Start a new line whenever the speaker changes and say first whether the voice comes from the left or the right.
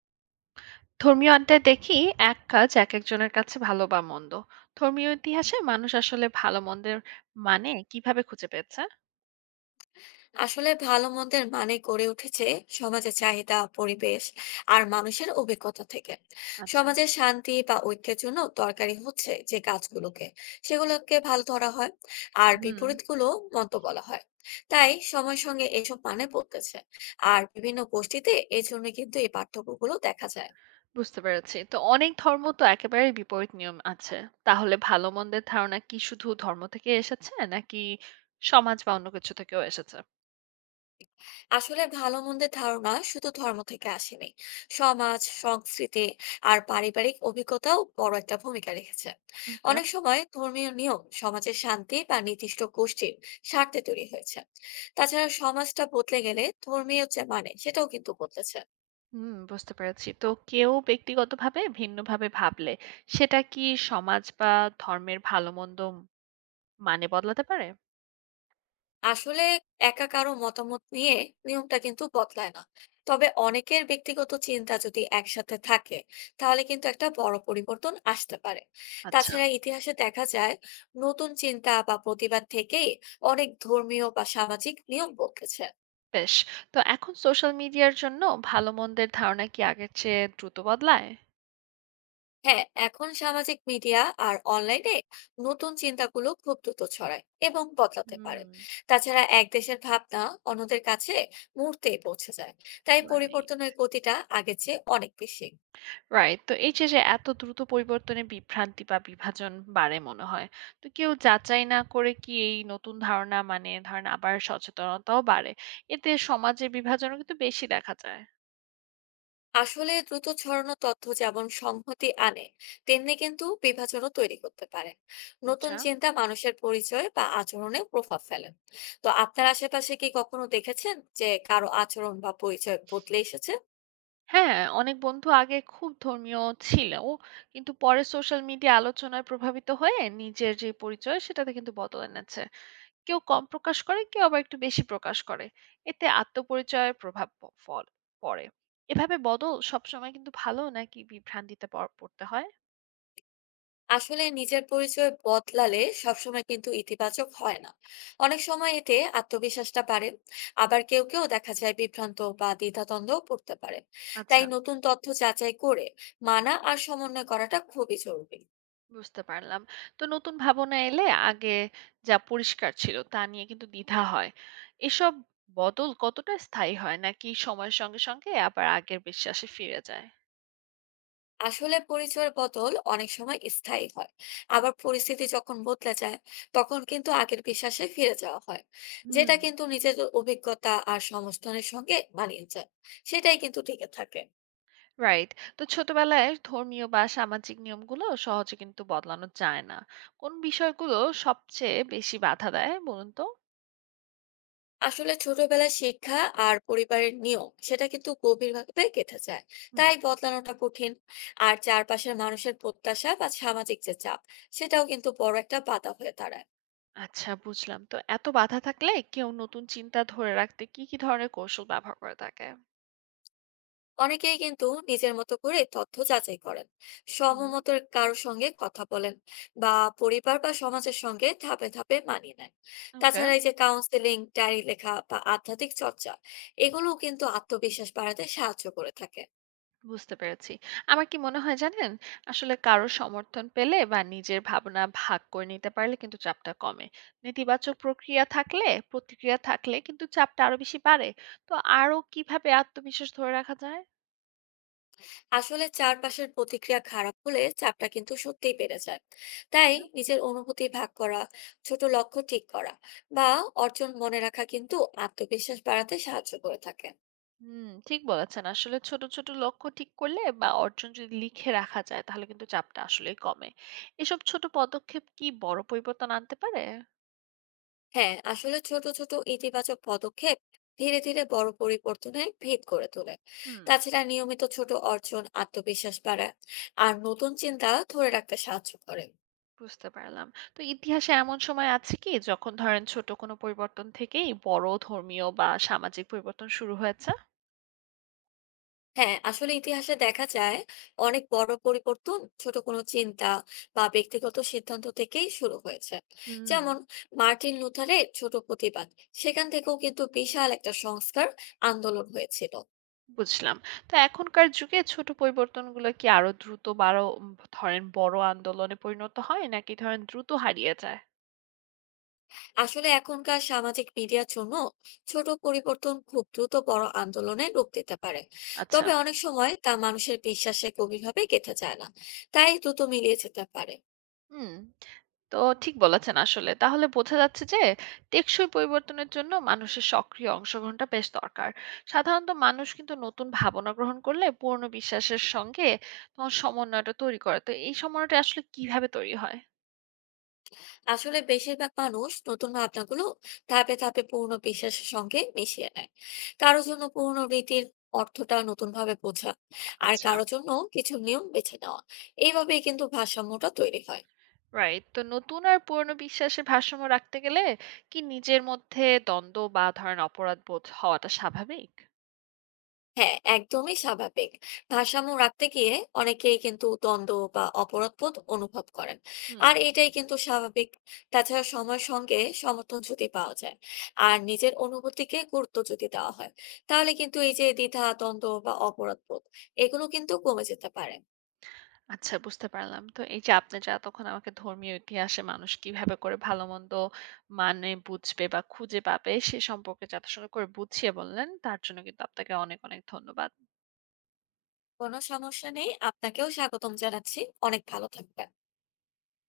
right: ধর্মীয় আড্ডায় দেখি এক কাজ একজনের কাছে ভালো বা মন্দ। ধর্মীয় ইতিহাসে মানুষ আসলে ভালো মন্দের মানে কিভাবে খুঁজে পেয়েছে?
left: আসলে ভালো মন্দের মানে গড়ে উঠেছে সমাজের চাহিদা, পরিবেশ আর মানুষের অভিজ্ঞতা থেকে।
right: আচ্ছা।
left: সমাজের শান্তি বা ঐক্যের জন্য দরকারি হচ্ছে যে কাজগুলোকে, সেগুলোকে ভালো ধরা হয়, আর
right: হুম,
left: বিপরীতগুলো মন্দ বলা হয়। তাই সময়ের সঙ্গে এসব মানে বদলেছে, আর বিভিন্ন গোষ্ঠীতে এই জন্য কিন্তু এই পার্থক্যগুলো দেখা যায়।
right: বুঝতে পেরেছি। তো অনেক ধর্ম তো একেবারে বিপরীত নিয়ম আছে, তাহলে ভালো মন্দের ধারণা কি শুধু ধর্ম থেকে এসেছে নাকি সমাজ বা অন্য কিছু থেকেও এসেছে?
left: আসলে ভালো মন্দের ধারণা শুধু ধর্ম থেকে আসেনি, সমাজ, সংস্কৃতি আর পারিবারিক অভিজ্ঞতাও বড় একটা ভূমিকা রেখেছে।
right: ওকে।
left: অনেক সময় ধর্মীয় নিয়ম সমাজের শান্তি বা নির্দিষ্ট গোষ্ঠীর স্বার্থে তৈরি হয়েছে। তাছাড়া সমাজটা বদলে গেলে ধর্মীয় যে মানে, সেটাও কিন্তু বদলেছে।
right: হুম, বুঝতে পেরেছি। তো কেউ ব্যক্তিগতভাবে ভিন্নভাবে ভাবলে সেটা কি সমাজ বা ধর্মের ভালো মন্দ মানে বদলাতে পারে?
left: আসলে একা কারো মতামত নিয়ে নিয়মটা কিন্তু বদলায় না। তবে অনেকের ব্যক্তিগত চিন্তা যদি একসাথে থাকে, তাহলে কিন্তু একটা বড় পরিবর্তন আসতে পারে।
right: আচ্ছা।
left: তাছাড়া ইতিহাসে দেখা যায়, নতুন চিন্তা বা প্রতিবাদ থেকেই অনেক ধর্মীয় বা সামাজিক নিয়ম বদলেছে।
right: বেশ। তো এখন সোশ্যাল মিডিয়ার জন্য ভালো মন্দের ধারণা কি আগের চেয়ে দ্রুত বদলায়?
left: হ্যাঁ, এখন সামাজিক মিডিয়া আর অনলাইনে নতুন চিন্তাগুলো খুব দ্রুত ছড়ায় এবং বদলাতে পারে।
right: হুম,
left: তাছাড়া এক দেশের ভাবনা অন্যদের কাছে মুহূর্তেই পৌঁছে যায়। তাই
right: রাইট।
left: পরিবর্তনের গতিটা আগের চেয়ে অনেক বেশি।
right: রাইট। তো এই যে, যে এত দ্রুত পরিবর্তনে বিভ্রান্তি বা বিভাজন বাড়ে মনে হয়। তো কেউ যাচাই না করে কি এই নতুন ধারণা মানে ধরেন আবার সচেতনতাও বাড়ে। এতে সমাজে বিভাজনও কিন্তু বেশি দেখা যায়।
left: আসলে দ্রুত ছড়ানো তথ্য যেমন সংহতি আনে, তেমনি কিন্তু বিভাজনও তৈরি করতে পারে। নতুন
right: আচ্ছা।
left: চিন্তা মানুষের পরিচয় বা আচরণে প্রভাব ফেলে। তো আপনার আশেপাশে কি কখনো দেখেছেন যে কারো আচরণ বা পরিচয় বদলে এসেছে?
right: হ্যাঁ, অনেক বন্ধু আগে খুব ধর্মীয় ছিল। কিন্তু পরে সোশ্যাল মিডিয়া আলোচনায় প্রভাবিত হয়ে নিজের যে পরিচয় সেটাতে কিন্তু বদল এনেছে। কেউ কম প্রকাশ করে, কেউ আবার একটু বেশি প্রকাশ করে। এতে আত্মপরিচয়ের প্রভাব ফল পড়ে। এভাবে বদল সবসময় কিন্তু ভালো নাকি বিভ্রান্তিতে পড়তে হয়?
left: আসলে নিজের পরিচয় বদলালে সবসময় কিন্তু ইতিবাচক হয় না। অনেক সময় এতে আত্মবিশ্বাসটা বাড়ে, আবার কেউ কেউ দেখা যায় বিভ্রান্ত বা দ্বিধাদ্বন্দ্ব পড়তে পারে।
right: আচ্ছা,
left: তাই নতুন তথ্য যাচাই করে মানা আর সমন্বয় করাটা খুবই জরুরি।
right: বুঝতে পারলাম। তো নতুন ভাবনা এলে আগে যা পরিষ্কার ছিল তা নিয়ে কিন্তু দ্বিধা হয়। এসব বদল কতটা স্থায়ী হয় নাকি সময়ের সঙ্গে সঙ্গে আবার আগের বিশ্বাসে ফিরে যায়?
left: আসলে পরিচয়ের বদল অনেক সময় স্থায়ী হয়। আবার পরিস্থিতি যখন বদলে যায়, তখন কিন্তু আগের বিশ্বাসে ফিরে যাওয়া হয়।
right: হুম।
left: যেটা কিন্তু নিজের অভিজ্ঞতা আর সংস্থানের সঙ্গে মানিয়ে যায়, সেটাই কিন্তু টিকে থাকে।
right: রাইট। তো ছোটবেলায় ধর্মীয় বা সামাজিক নিয়মগুলো সহজে কিন্তু বদলানো যায় না। কোন বিষয়গুলো সবচেয়ে বেশি বাধা দেয় বলুন তো?
left: আসলে ছোটবেলার শিক্ষা আর পরিবারের নিয়ম সেটা কিন্তু গভীরভাবে গেঁথে যায়,
right: হুম।
left: তাই বদলানোটা কঠিন। আর চারপাশের মানুষের প্রত্যাশা বা সামাজিক যে চাপ, সেটাও কিন্তু বড় একটা বাধা হয়ে দাঁড়ায়।
right: আচ্ছা, বুঝলাম। তো এত বাধা থাকলে কেউ নতুন চিন্তা ধরে রাখতে কি, কি ধরনের কৌশল ব্যবহার করে থাকে?
left: অনেকেই কিন্তু নিজের মতো করে তথ্য যাচাই করেন,
right: হুম।
left: সমমতের কারোর সঙ্গে কথা বলেন, বা পরিবার বা সমাজের সঙ্গে ধাপে ধাপে মানিয়ে নেন।
right: ওকে।
left: তাছাড়া এই যে কাউন্সেলিং, ডায়েরি লেখা বা আধ্যাত্মিক চর্চা, এগুলোও কিন্তু আত্মবিশ্বাস বাড়াতে সাহায্য করে থাকে।
right: বুঝতে পেরেছি। আমার কি মনে হয় জানেন? আসলে কারো সমর্থন পেলে বা নিজের ভাবনা ভাগ করে নিতে পারলে কিন্তু চাপটা কমে। নেতিবাচক প্রক্রিয়া থাকলে প্রতিক্রিয়া থাকলে কিন্তু চাপটা আরো বেশি বাড়ে। তো আরো কিভাবে আত্মবিশ্বাস ধরে রাখা যায়?
left: আসলে চারপাশের প্রতিক্রিয়া খারাপ হলে চাপটা কিন্তু সত্যিই বেড়ে যায়। তাই
right: ওকে।
left: নিজের অনুভূতি ভাগ করা, ছোট লক্ষ্য ঠিক করা, বা অর্জন মনে রাখা কিন্তু আত্মবিশ্বাস বাড়াতে সাহায্য করে থাকে।
right: হুম, ঠিক বলেছেন। আসলে ছোট, ছোট লক্ষ্য ঠিক করলে বা অর্জন যদি লিখে রাখা যায় তাহলে কিন্তু চাপটা আসলেই কমে। এসব ছোট পদক্ষেপ কি বড় পরিবর্তন আনতে পারে?
left: হ্যাঁ, আসলে ছোট ছোট ইতিবাচক পদক্ষেপ ধীরে ধীরে বড় পরিবর্তনের ভিত করে তোলে।
right: হুম।
left: তাছাড়া নিয়মিত ছোট অর্জন আত্মবিশ্বাস বাড়ায়, আর নতুন চিন্তা ধরে রাখতে সাহায্য করে।
right: বুঝতে পারলাম। তো ইতিহাসে এমন সময় আছে কি যখন ধরেন ছোট কোনো পরিবর্তন থেকেই বড় ধর্মীয় বা সামাজিক পরিবর্তন শুরু হয়েছে?
left: হ্যাঁ, আসলে ইতিহাসে দেখা যায়, অনেক বড় পরিবর্তন ছোট কোনো চিন্তা বা ব্যক্তিগত সিদ্ধান্ত থেকেই শুরু হয়েছে।
right: হুম।
left: যেমন মার্টিন লুথারের ছোট প্রতিবাদ, সেখান থেকেও কিন্তু বিশাল একটা সংস্কার আন্দোলন হয়েছিল।
right: বুঝলাম। তো এখনকার যুগে ছোট পরিবর্তনগুলো কি আরো দ্রুত বারো ধরেন বড় আন্দোলনে পরিণত হয় নাকি ধরেন দ্রুত হারিয়ে যায়?
left: আসলে এখনকার সামাজিক মিডিয়ার জন্য ছোট পরিবর্তন খুব দ্রুত বড় আন্দোলনে রূপ দিতে পারে।
right: আচ্ছা।
left: তবে অনেক সময় তা মানুষের বিশ্বাসে গভীরভাবে গেঁথে যায় না, তাই দ্রুত মিলিয়ে যেতে পারে।
right: হুম। তো ঠিক বলেছেন আসলে। তাহলে বোঝা যাচ্ছে যে টেকসই পরিবর্তনের জন্য মানুষের সক্রিয় অংশগ্রহণটা বেশ দরকার। সাধারণত মানুষ কিন্তু নতুন ভাবনা গ্রহণ করলে পুরনো বিশ্বাসের সঙ্গে তোমার সমন্বয়টা তৈরি করে। তো এই সমন্বয়টা আসলে কিভাবে তৈরি হয়?
left: আসলে বেশিরভাগ মানুষ নতুন ভাবনাগুলো ধাপে ধাপে পুরনো বিশ্বাসের সঙ্গে মিশিয়ে নেয়। কারো জন্য পুরনো রীতির অর্থটা নতুন ভাবে বোঝা, আর
right: আচ্ছা।
left: কারো জন্য কিছু নিয়ম বেছে নেওয়া, এইভাবেই কিন্তু ভারসাম্যটা তৈরি হয়।
right: রাইট। তো নতুন আর পুরনো বিশ্বাসের ভারসাম্য রাখতে গেলে কি নিজের মধ্যে দ্বন্দ্ব বা ধরেন অপরাধ বোধ হওয়াটা স্বাভাবিক?
left: হ্যাঁ, একদমই স্বাভাবিক। ভারসাম্য রাখতে গিয়ে অনেকেই কিন্তু দ্বন্দ্ব বা অপরাধবোধ অনুভব করেন।
right: হুম।
left: আর এটাই কিন্তু স্বাভাবিক। তাছাড়া সময়ের সঙ্গে সমর্থন যদি পাওয়া যায়, আর নিজের অনুভূতিকে গুরুত্ব যদি দেওয়া হয়, তাহলে কিন্তু এই যে দ্বিধা, দ্বন্দ্ব বা অপরাধবোধ, এগুলো কিন্তু কমে যেতে পারে।
right: আচ্ছা, বুঝতে পারলাম। তো এই যে আপনি যা তখন আমাকে ধর্মীয় ইতিহাসে মানুষ কিভাবে করে ভালো-মন্দ মানে বুঝবে বা খুঁজে পাবে সে সম্পর্কে যথাসঙ্গ করে বুঝিয়ে বললেন, তার জন্য কিন্তু আপনাকে অনেক, অনেক ধন্যবাদ।
left: কোনো সমস্যা নেই। আপনাকেও স্বাগতম জানাচ্ছি। অনেক ভালো থাকবেন।